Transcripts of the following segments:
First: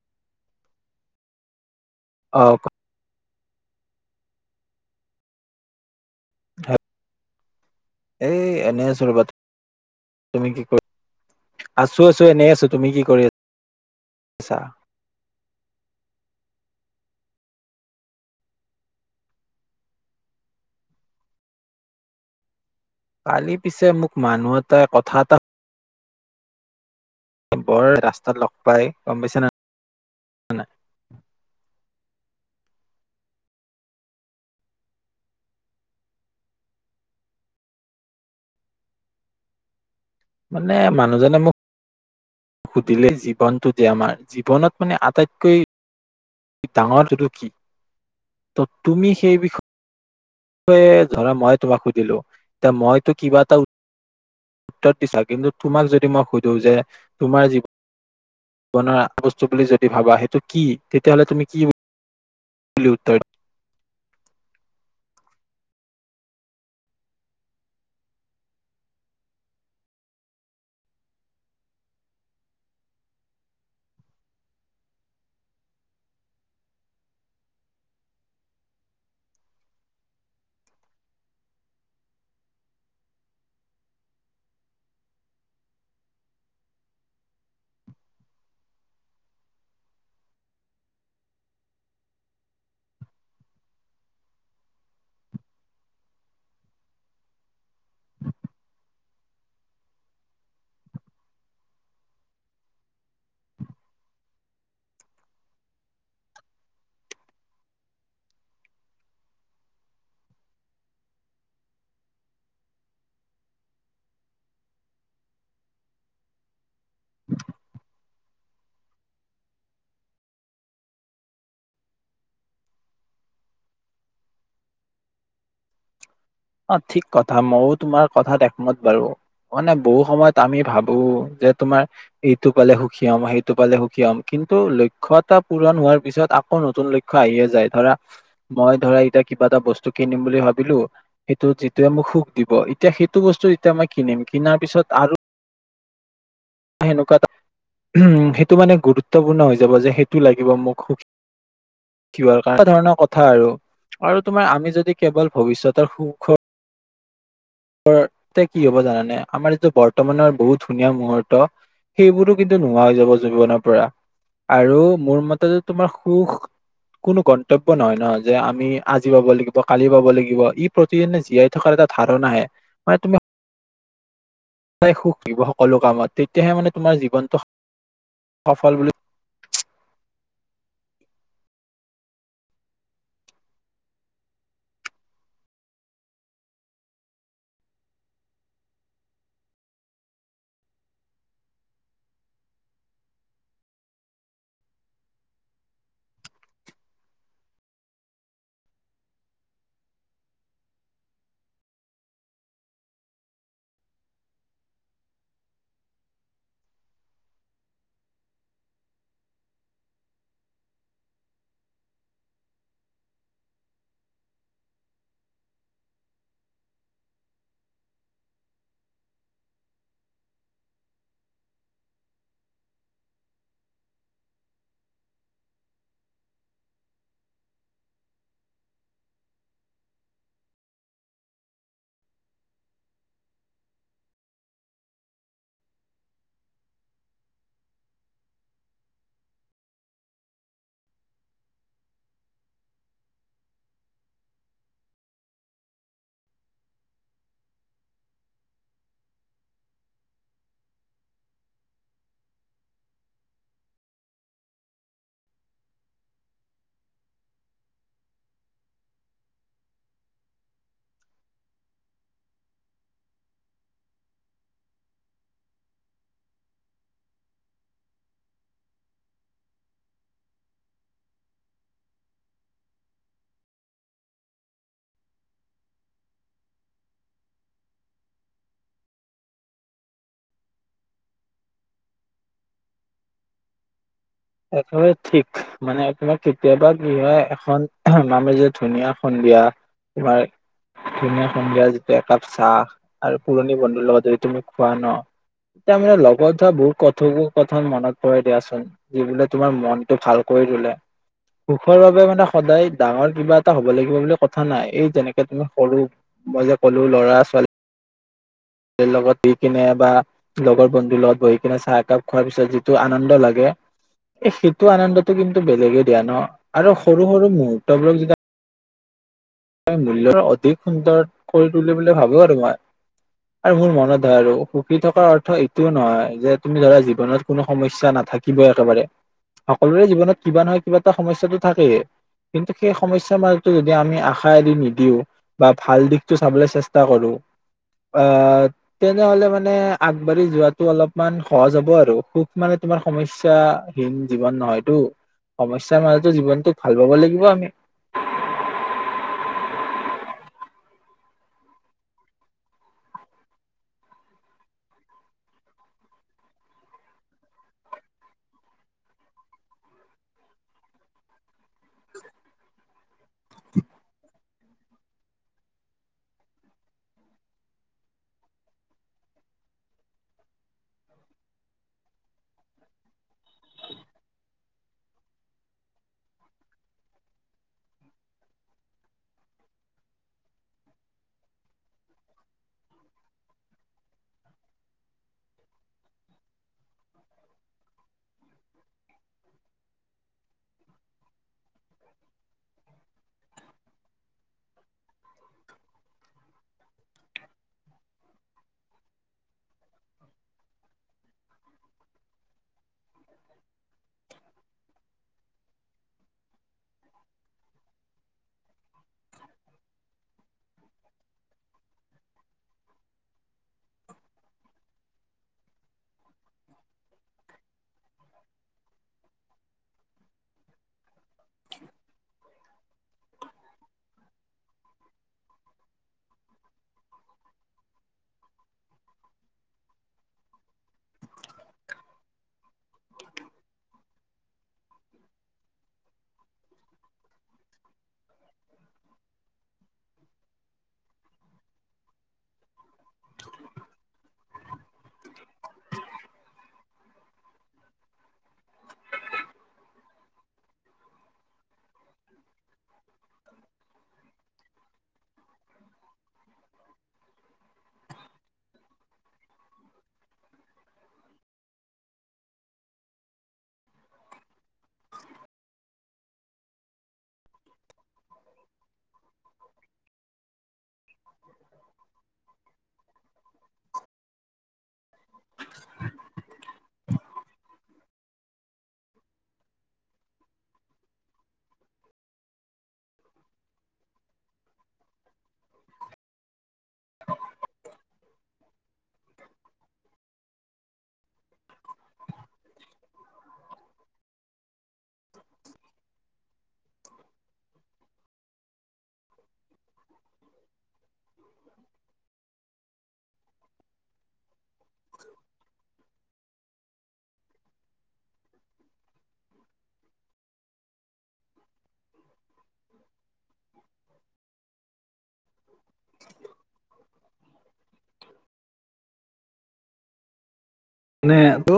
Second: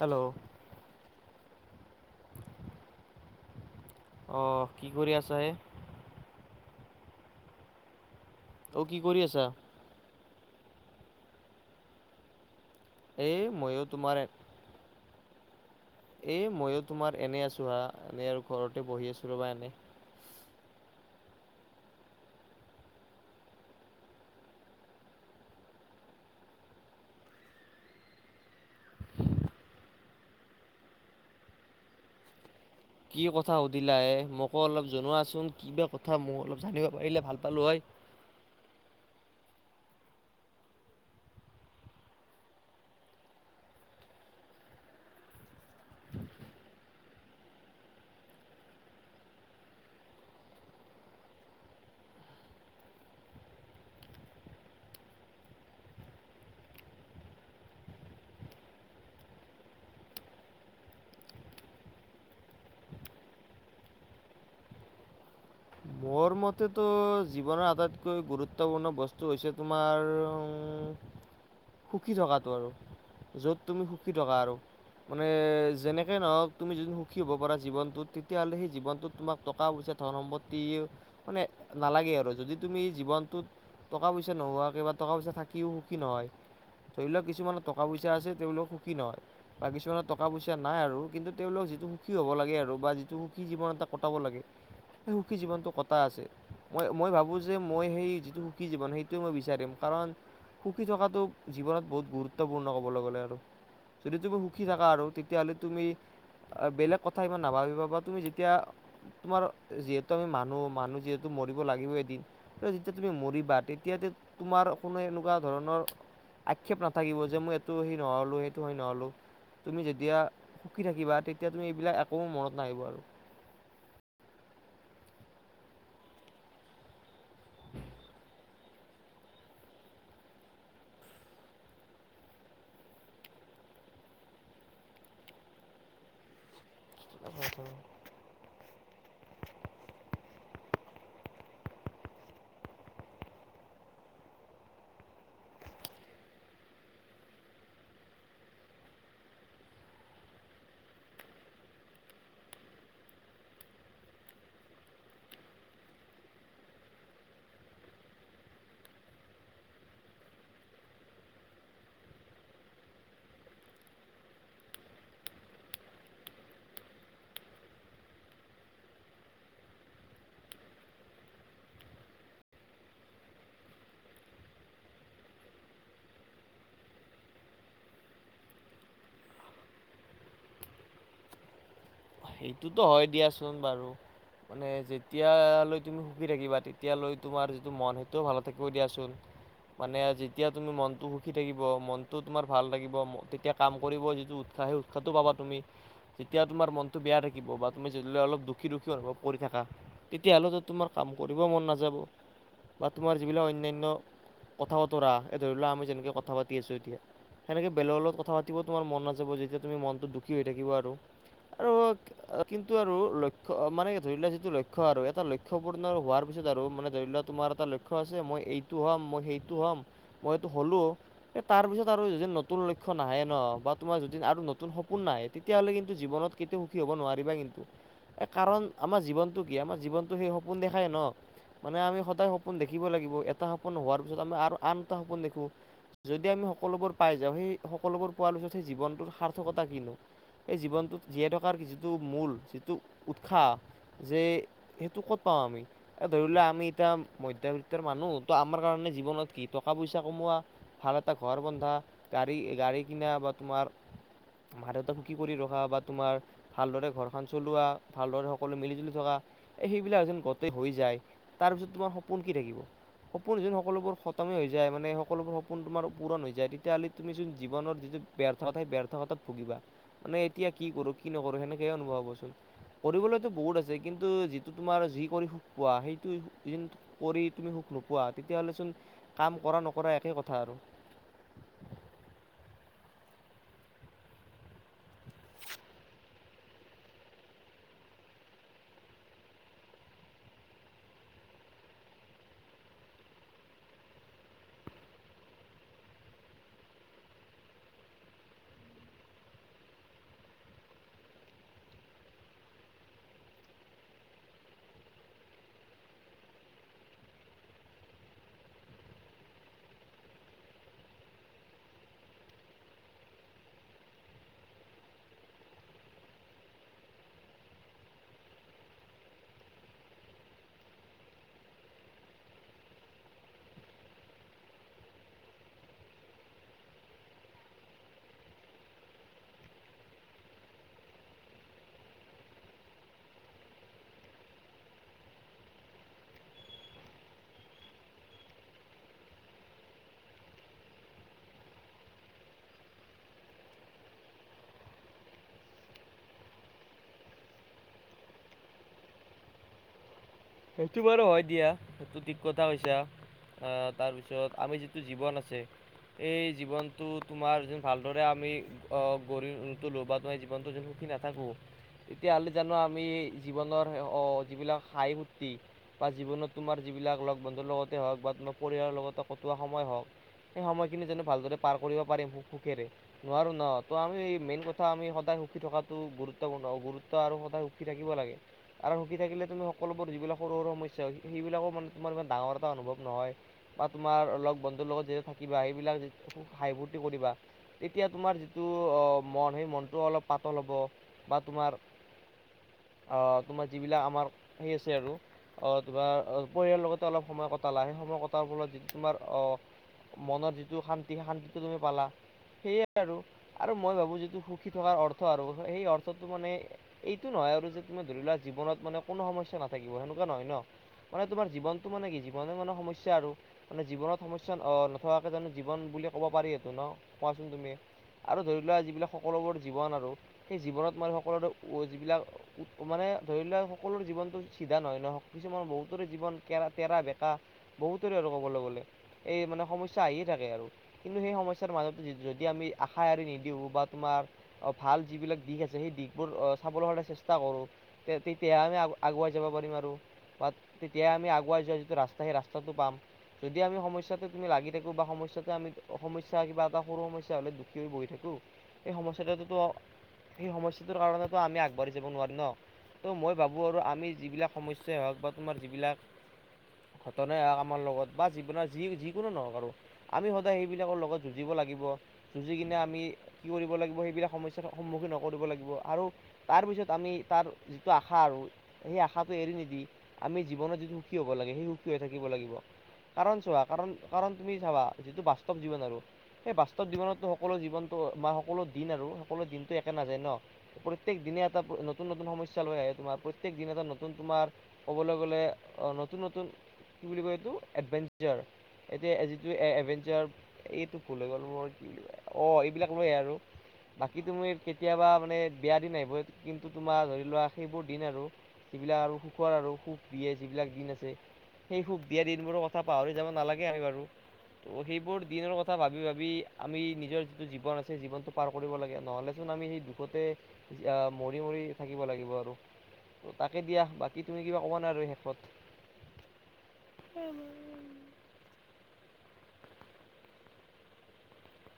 Hello অ ক অ, কি কৰি আছা হে? এ অ এনেই কি আছো কৰি ৰবা আছা তুমি কি কৰিি আছো আছো এনেই আছো তুমি কি কৰি এই মইয়ো তোমাৰে আছা এ মইয়ো তোমাৰ এনে আছো হা এনেই আৰু ঘৰতে বহি আছো ৰ'বা এনে ইস কালি পিছে মোক মানুহ এটাই কথা এটা বৰ ৰাস্তাত লগ পাই গম পাইছে নে নাই? কি কথা সুধিলা এ মোকো অলপ জনোৱাচোন কিবা কথা মই অলপ জানিব পাৰিলে ভাল পালো হয়। [inaudible] মানে মানুহজনে মোক সুধিলে জীৱনটো যে আমাৰ জীৱনত মানে আটাইতকৈ ডাঙৰটোতো কি ত তুমি সেই বিষয় এই ধৰা মই তোমাক সুধিলো এতিয়া মইতো কিবা এটা উ ত্তৰ দিছা, কিন্তু তোমাক যদি মই সুধো যে তোমাৰ জীৱ বনোৱা বস্তু বুলি যদি ভাবা সেইটো কি তেতিয়াহলে তুমি কি বু লি উত্তৰ [unintelligible] মোৰ মতেতো জীৱনৰ আটাইতকৈ গুৰুত্বপূৰ্ণ বস্তু হৈছে তোমাৰ উম সুখী থকাটো আৰু য'ত তুমি সুখী থকা আৰু। মানে যেনেকে নহওক তুমি যদি সখী হব পাৰা জীৱনটোত তেতিয়াহ'লে সেই জীৱনটোত তোমাক টকা- পইচা ধন- সম্পত্তি মানে নালাগে আৰু যদি তুমি জীৱনটোত টকা- পইচা নোহোৱা কিবা টকা -পইচা থাকিও সুখী নহয়। ধৰি লওক কিছুমানৰ টকা- পইচা আছে তেওঁওলোক সুখী নহয় বা কিছুমানৰ টকা- পইচা নাই আৰু কিন্তু তেওঁলোক যিটো সুখী হ'ব লাগে আৰু বা যিটো সুখী জীৱন এটা কটাব লাগে সেই সুখী জীৱনটো ক টা আছে, মই মই ভাবো যে মই সেই যিটো সুখী জীৱন সেইটো মই বিচাৰিম কাৰণ সুখী থকাটো জীৱনত বহুত গুৰুত্বপূৰ্ণ ক'বলৈ গ'লে আৰু। যদি তুমি সুখী থাকা আৰু তেতিয়াহলে তুমি? বেলেগ কথা ইমান নাভাবিবা বা তুমি যেতিয়া তোমাৰ যিহেতু আমি মানুহ মানুহ যিহেতু মৰিব লাগিব এদিন, যেতিয়া তুমি মৰিবা তেতিয়া তোমাৰ কোনো এনেকুৱা ধৰণৰ আক্ষেপ নাথাকিব যে মই এইটো সেই নহলো সেইটো হৈ নহলো। তুমি যেতিয়া সুখী থাকিবা তেতিয়া তুমি এইবিলাক একো মনত নাহিব আৰু। অ ঠিক কথা মইয়ো তোমাৰ কথাত একমত বাৰু। মানে বহু সময়ত আমি ভাবো যে তোমাৰ এইটো পালে সুখী হ'ম, সেইটো পালে সুখী হ'ম কিন ন্তু লক্ষ্য এটা পূৰণ হোৱাৰ পিছত আকৌ নতুন লক্ষ্য আহিয়ে যায় ধৰা মই ধৰা এতিয়া কিবা এটা বস্তু কিনিম বুলি ভাবিলো সেইটোত যিটোৱে মোক সুখ দিব এতিয়া সেইটো বস্তু এতিয়া মই কিনিম কিনাৰ পিছত আৰু আ সেনেকুৱা দা উম সেইটো মানে গুৰুত্বপূৰ্ণ হৈ যাব যে সেইটো লাগিব মোক সুখী কি এনে ধৰণৰ কথা আৰু। আৰু তোমাৰ আমি যদি কেৱল ভৱিষ্যতৰ সুখৰ কি হ'ব জানানে আমাৰ এইটো বৰ্তমানৰ বহুত ধুনীয়া মুহূৰ্ত সেইবোৰো কিন্তু নোহোৱা হৈ যাব জীৱনৰ পৰা আৰু মোৰ মতে তোমাৰ সুখ কোনো গন্তব্য নহয় নহয় যে আমি আজি পাব লাগিব কালি পাব লাগিব ই প্ৰতিদিনে জীয়াই থকাৰ এটা ধাৰণাহে মানে তুমি সদাই সুখ দিব সকলো কামত তেতিয়াহে মানে তোমাৰ জীৱনটো সফল বুলি সেইটোতো হয় দিয়াচোন বাৰু। মানে যেতিয়ালৈ তুমি সুখী থাকিবা তেতিয়ালৈ তোমাৰ যিটো মন সেইটোও ভালে থাকিব দিয়াচোন। মানে যেতিয়া তুমি মনটো সুখী থাকিব, মনটো তোমাৰ ভাল থাকিব তেতিয়া কাম কৰিব যিটো উৎ সাহে উৎসাহটো পাবা তুমি যেতিয়া তোমাৰ মন বেয়া থাকিব বা তুমি য অলপ দুখী দুখী অনুভৱ কৰি থাকা তেতিয়াহ'লে তোমাৰ কাম কৰিবও মন নাযা বা তোমাৰ যিবিলাক অন্যান্য কথা বতৰা এই ধৰি লোৱা আমি যেনেকে কথা পাতি আছো এতিয়া। সেনেকে বেলেগৰ লগত কথা পাতিব তোমাৰ মন নাযাব যেতিয়া তুমি মনটো দুখী হৈ থাকিব আৰু। আৰু কিন্তু আৰু লক্ষ্য মানে ধৰি লোৱা যিটো লক্ষ্য আৰু এটা লক্ষ্য পূৰ্ণ হোৱাৰ পিছত আৰু মানে ধৰি লোৱা তোমাৰ এটা লক্ষ্য আছে মই এইটো হম মই সেইটো হম মই এইটো হ'লো। তাৰপিছত আৰু যদি নতুন লক্ষ্য নাহে ন বা তোমাৰ যদি আৰু নতুন সপোন নাহে তেতিয়াহ'লে কিন্তু জীৱনত কেতিয়া সুখী হ'ব নোৱাৰিবা কিন্তু। এ কাৰণ আমাৰ জীৱনটো কি আমাৰ জীৱনটো সেই সপোন দেখাই ন। মানে আমি সদায় সপোন দেখিব লাগিব এটা সপোন হোৱাৰ পিছত আমি আৰু আন এটা সপোন দেখো। যদি আমি সকলোবোৰ পাই যাওঁ সেই সকলোবোৰ পোৱাৰ পিছত সেই জীৱনটোৰ সাৰ্থকতা কিনো। এই জীৱনটো জীয়হ থকাৰ যিটো মূল যিটো উৎসাহ যে সেইটো ক'ত পাওঁ আমি। এ ধৰি লোৱা আমি এতিয়া মধ্যবিত্তৰ মানুহ তো আমাৰ কাৰণে জীৱনত কি টকা পইচা কমোৱা। ভাল এটা ঘৰ বন্ধা গাড়ী গাড়ী কিনা বা তোমাৰ মা দেউতা সুখি কৰি ৰখা বা তোমাৰ ভালদৰে ঘৰখন চলোৱা ভালদৰে সকলো মিলি জুলি থকা এই সেইবিলাক যে গোটেই হৈ যায়। তাৰ পিছত তোমাৰ সপোন কি থাকিব। সপোন যোন সকলোবোৰ খতমে হৈ যায় মানে সকলোবোৰ সপোন তোমাৰ পূৰণ হৈ যায় তেতিয়াহ'লে তুমি চোন জীৱনত যিটো ব্যৰ্থত ব্যৰ্থকাতাত ভুগিবা মানে এতিয়া কি কৰো কি নকৰো সেনেকে অনুভৱ হবচোন কৰিবলৈতো বহুত আছে কিন্তু যিটো তোমাৰ যি কৰি পোৱা সেইটো কৰি তুমি সুখ নোপোৱা তেতিয়াহ'লে চোন কাম কৰা নকৰা একে কথা আৰু।। [unintelligible] একেবাৰে ঠিক মানে তোমাৰ কেতিয়াবা কি হয় এখন মানে যে ধুনীয়াখন বিয়া তোমাৰ ধুনীয়া এখন বিয়া যেতিয়া একাপ চাহ আৰু পুৰণি বন্ধুৰ লগত যদি তুমি খোৱা ন। তাৰ মানে লগত হোৱা বহুত কথোক কথন মনত পৰে দিয়াচোন। যি বোলে তোমাৰ মনটো ভাল কৰি তোলে। সুখৰ বাবে মানে সদায় ডাঙৰ কিবা এটা হব লাগিব বুলি কথা নাই এই যেনেকে তুমি সৰু। মই যে ক'লো ল'ৰা ছোৱালী। লগত দি কিনে বা লগৰ বন্ধুৰ লগত বহি কিনে চাহ একাপ খোৱাৰ পিছত যিটো আনন্দ লাগে। এ সেইটো আনন্দটো কিন্তু বেলেগে দিয়া ন আৰু সৰু সৰু মুহুৰ্তবোৰক যেতিয়া ই মূল্য অধিক সুন্দৰ কৰি তুলি বুলি ভাবো আৰু মই। আৰু মোৰ মনত হয় আৰু সুখী থকাৰ অৰ্থ এইটোও নহয় যে তুমি ধৰা জীৱনত কোনো সমস্যা না- থাকিবই একেবাৰে। সকলোৰে জীৱনত কিবা নহয় কিবা এটা সমস্যাটো থাকেই কিন্তু সেই সমস্যাৰ মাজতো যদি আমি আশা এৰি নিদিও বা ভাল দিশটো চাবলৈ চেষ্টা কৰো অ তেনেহলে মানে আগবাঢ়ি যোৱাটো অলপমান সহজ হ'ব আৰু সুখ মানে তোমাৰ সমস্যাহীন জীৱন নহয়টো। সমস্যাৰ মাজতো জীৱনটোক ভাল পাব লাগিব আমি। । [unintelligible] সেইটো বাৰু হয় দিয়া সেইটো ঠিক কথা কৈছা আহ তাৰপিছত আমি যিটো জীৱন আছে। এই জীৱনটো তোমাৰ যে ভালদৰে আমি অ গঢ়ি [unintelligible] জীৱনটো যে। নাথাকোঁ তেতিয়াহ'লে জানো আমি জীৱনৰ অ যিবিলাক হাই বা জীৱনত তোমাৰ যিবিলাক লগ বন্ধুৰ লগতে হওক বা তোমাৰ পৰিয়ালৰ লগতে কটোৱা সময় হওক সেই সময়খিনি জানো ভালদৰে পাৰ কৰিব পাৰিম সুখেৰে নোৱাৰো ন ত আমি মেইন কথা আমি সদায় সুখী থকাটো গুৰুত্বপূৰ্ণ গুৰুত্ব আৰু সদায় সুখী থাকিব লাগে আৰু সুখী থাকিলে তুমি সকলো যিলাক সৰু সৰু সমস্যা সেইবিলাক মানে তোমাৰ ইমান ডাঙৰ এটা অনুভৱ নহয় বা তোমাৰ লগ বন্ধু লগ তেতিয়া তুমি জীয়াই থাকিবা সেইবিলাক যে হাহি ফুৰ্তি কৰিবা তেতিয়া তোমাৰ যিটো মন সেই মনটো অলপ পাতল হ'ব বা তোমাৰ আহ তোমাৰ যিবিলাক আমাৰ সেই আছে আৰু অহ তোমাৰ পৰিয়ালৰ লগতে অলপ সময় কটালা সেই সময় কটাৰ ফলত যিটো তোমাৰ অহ মনত যিটো শান্তি। এতিয়া শান্তিটো তুমি পালা সেয়াই আৰু মই ভাবোঁ যিটো সুখী থকাৰ অৰ্থ আৰু। সেই অৰ্থটো মানে এইটো নহয় আৰু যে তুমি ধৰি লোৱা জীৱনত মানে কোনো সমস্যা। [unintelligible] সেনেকুৱা নহয় ন মানে তোমাৰ জীৱনটো মানে কি জীৱনে মানে সমস্যা থোৱাকে জানো জীৱন বুলি ক'ব পাৰি সেইটো ন কোৱাচোন তুমি। আৰু ধৰি লোৱা যিবিলাক সকলোবোৰ জীৱন আৰু সেই জীৱনত মান সকলোৰে যিবিলাক মানে। ধৰি লোৱাক সকলো জীৱনতটো। চিধা নহয় নহ কিছুমান বহুতৰে জীৱন কেৰা তেৰা বেকা বহুতৰে আৰু ক'বলৈ গ'লে এই। মানে সমস্যা আহিয়ে থাকে আৰু কিন্তু সেই সমস্যয়াৰ মাজত যদি আমি আশা এৰি নিদিও বা তোমাৰ। অ ভাল যিবিলাক দিশ আছে সেই দিশ বোৰ আহ চাবলৈ হলে চেষ্টা কৰো তে তেতিয়াহে আমি আগুৱাই। যাব পাৰিম বাত যিটো আগুৱাই যোৱা ৰাস্তা হেই ৰাস্তাটো পাম তেতিয়া আমি হেই সমস্যা টো। [unintelligible] তুমি লাগিথাকো বা সমস্যাটো আমি। [unintelligible] সমস্যা কিবা এটা সৰু সমস্যা হ'লে দুখী হৈ বহি থাকোঁ সেই সমস্যাটোতো। [unintelligible] সেই সমস্যাটোৰ কাৰণেটো আমি আগবাঢ়ি যাব নোৱাৰিম ন ত মই ভাবো আৰু আমি। [unintelligible] সমস্যাই হওক বা তোমাৰ যিবিলাক। ঘটনাই হক আমাৰ লগত বা জীৱনৰ যি যিকোনো নহওক আৰু আমি সদায় সেইবিলাকৰ লগত যুঁজিব লাগিব। যুঁজি কিনে আমি কি কৰিব লাগিব সেইবিলাক সমস্যাৰ সন্মুখীন নকৰিব লাগিব আৰু তাৰ পিছত। ত আমি তাৰ যিটো আশা আৰু পটো এৰি নিদি আমি জীৱনত যিটো সুখী হ'ব লাগে সেই সুখী হৈ থাকিব লাগিব কাৰণ চোৱা কাৰণ কাৰণ তুমি চাবা যিটো বাস্তৱ জীৱন আৰু সেই বাস্তৱ জীৱনতো সকলো জীৱন ত আমাৰ সকলো দিন আৰু সকলো দিনতটো একে নাযায় ন প্ৰত্যেক দিনে এটা নতুন নতুন সমস্যা লৈ আহে তোমাৰ প্ৰত [unintelligible] প্ৰত্যেক দিন এটা নতুন তোমাৰ ক'বলৈ গ'লে নতুন নতুন কি বুলি কয় এইটো এডভেঞ্চাৰ এতিয়া যিটো এভেঞ্চাৰ এইটো ভুল হৈ গ'ল মোৰ [unintelligible] অ এইবিলাক লৈ আৰু বাকী তুমি কেতিয়াবা মানে বেয়া দিন আহিব কিন্তু তোমাৰ ধৰি লোৱা সেইবোৰ দিন আৰু যিবিলাক আৰু সুখৰ আৰু সুখ দিয়ে যিবিলাক দিন আছে সেই সুখ দিয়া দিনবোৰ ক পাহৰি যাব নালাগে আমি বাৰু [unintelligible] ত' সেইবোৰ দিনৰ কথা ভাবি ভাবি আমি নিজৰ যিটো জীৱন আছে জীৱনতটো পাৰ কৰিব লাগে নহলে চ [unintelligible] আমি সেই দুখতে মৰি মৰি থাকিব লাগিব আৰু তাকে দিয়া বাকী তুমি কিবা ক'বা না শেষত [unintelligible] উ উম মানেটো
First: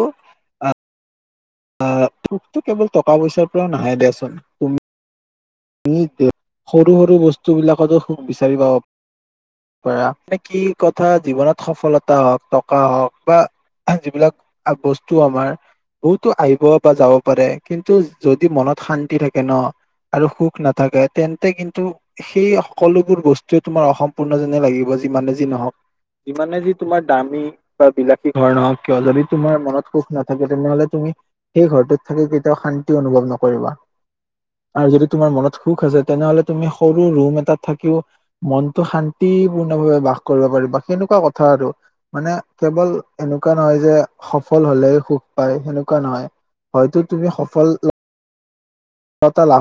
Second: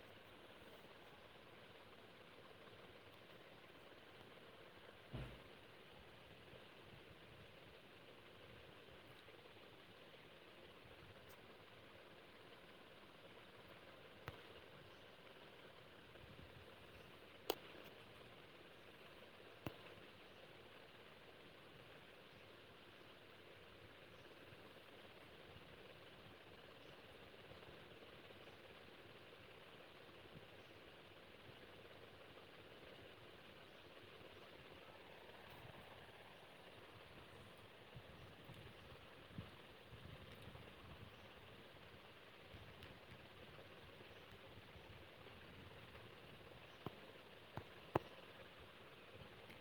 আহ তোকতো কেৱল টকা পইচাৰ পৰাও নাহে দে চোন তুমি [unintelligible] তুমি সৰু সৰু বস্তুবিলাকতো সুখ বিচাৰি পাাব মানে কি কথা জীৱনত সফলতা হওক টকা হওক বা যিবিলাক বস্তু আমাৰ বহুতো আহিব বা যাব পাৰে কিন্তু যদি মনত শান্তি থাকে ন আৰু সুখ নাথাকে তেন্তে কিন্তু সেই সকলোবোৰ বস্তুৱে তোমাৰ অসম্পূৰ্ণ যেনে লাগিব যিমানে যি [unintelligible] নহক যিমানে যি তোমাৰ দামী বা বিলাসী ঘৰ নহওক কিয় যদি তোমাৰ মনত সুখ নাথাকে তেনেহলে তোমাৰ সেই ঘৰটোত থাকি কেতিয়াও শান্তি অনুভৱ নকৰিবা আৰু যদি তোমাৰ মনত সুখ আছে তেনেহলে তুমি সৰু ৰুম এটাত থাকিও মনতটো শান্তিপূৰ্ণ ভাৱে বাস কৰিব পাৰিবা সেনেকুৱা কথা আৰু মানে কেৱল এনেকুৱা নহয় যে সফল হলে সুখ পাই সেনেকুৱা নহয় হয়তো তুমি সফল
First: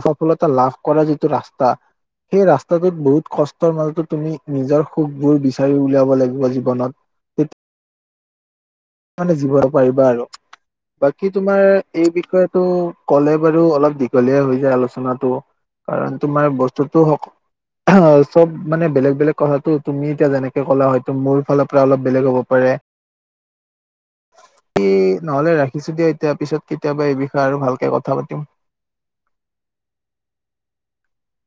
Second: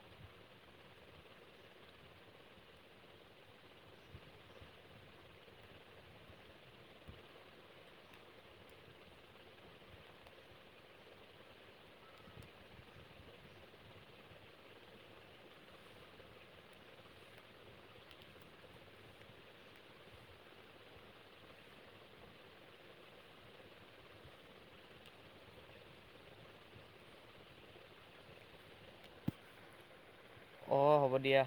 সফলতা লাভ কৰা যিটো ৰাস্তা [unintelligible] সেই ৰাস্তাটোত বহুত কষ্টৰ মাজতো তুমি নিজৰ সুখবোৰ বিচাৰি উলিয়াব লাগিব জীৱনত ত [unintelligible] [inaudible] মানে জিব পাৰিবা আৰু [unintelligible] বাকী তোমাৰ এই বিষয়টো কলে বাৰু অলপ দীঘলীয়া হৈ যায় আলোচনাটো কাৰণ তোমাৰ বস্তুটো অ চব মানে বেলেগ বেলেগ কথাটো তুমি এতিয়া যেনেকে ক'লা হয়তো মোৰ ফালৰ পৰা অলপ বেলেগ হ'ব পাৰে [inaudible] স নহলে ৰাখিছো দিয়া এতিয়া পিছত কেতিয়াবা এই বিষয়ে আৰু ভালকে কথা পাতিম [inaudible] অঁ হ'ব দিয়া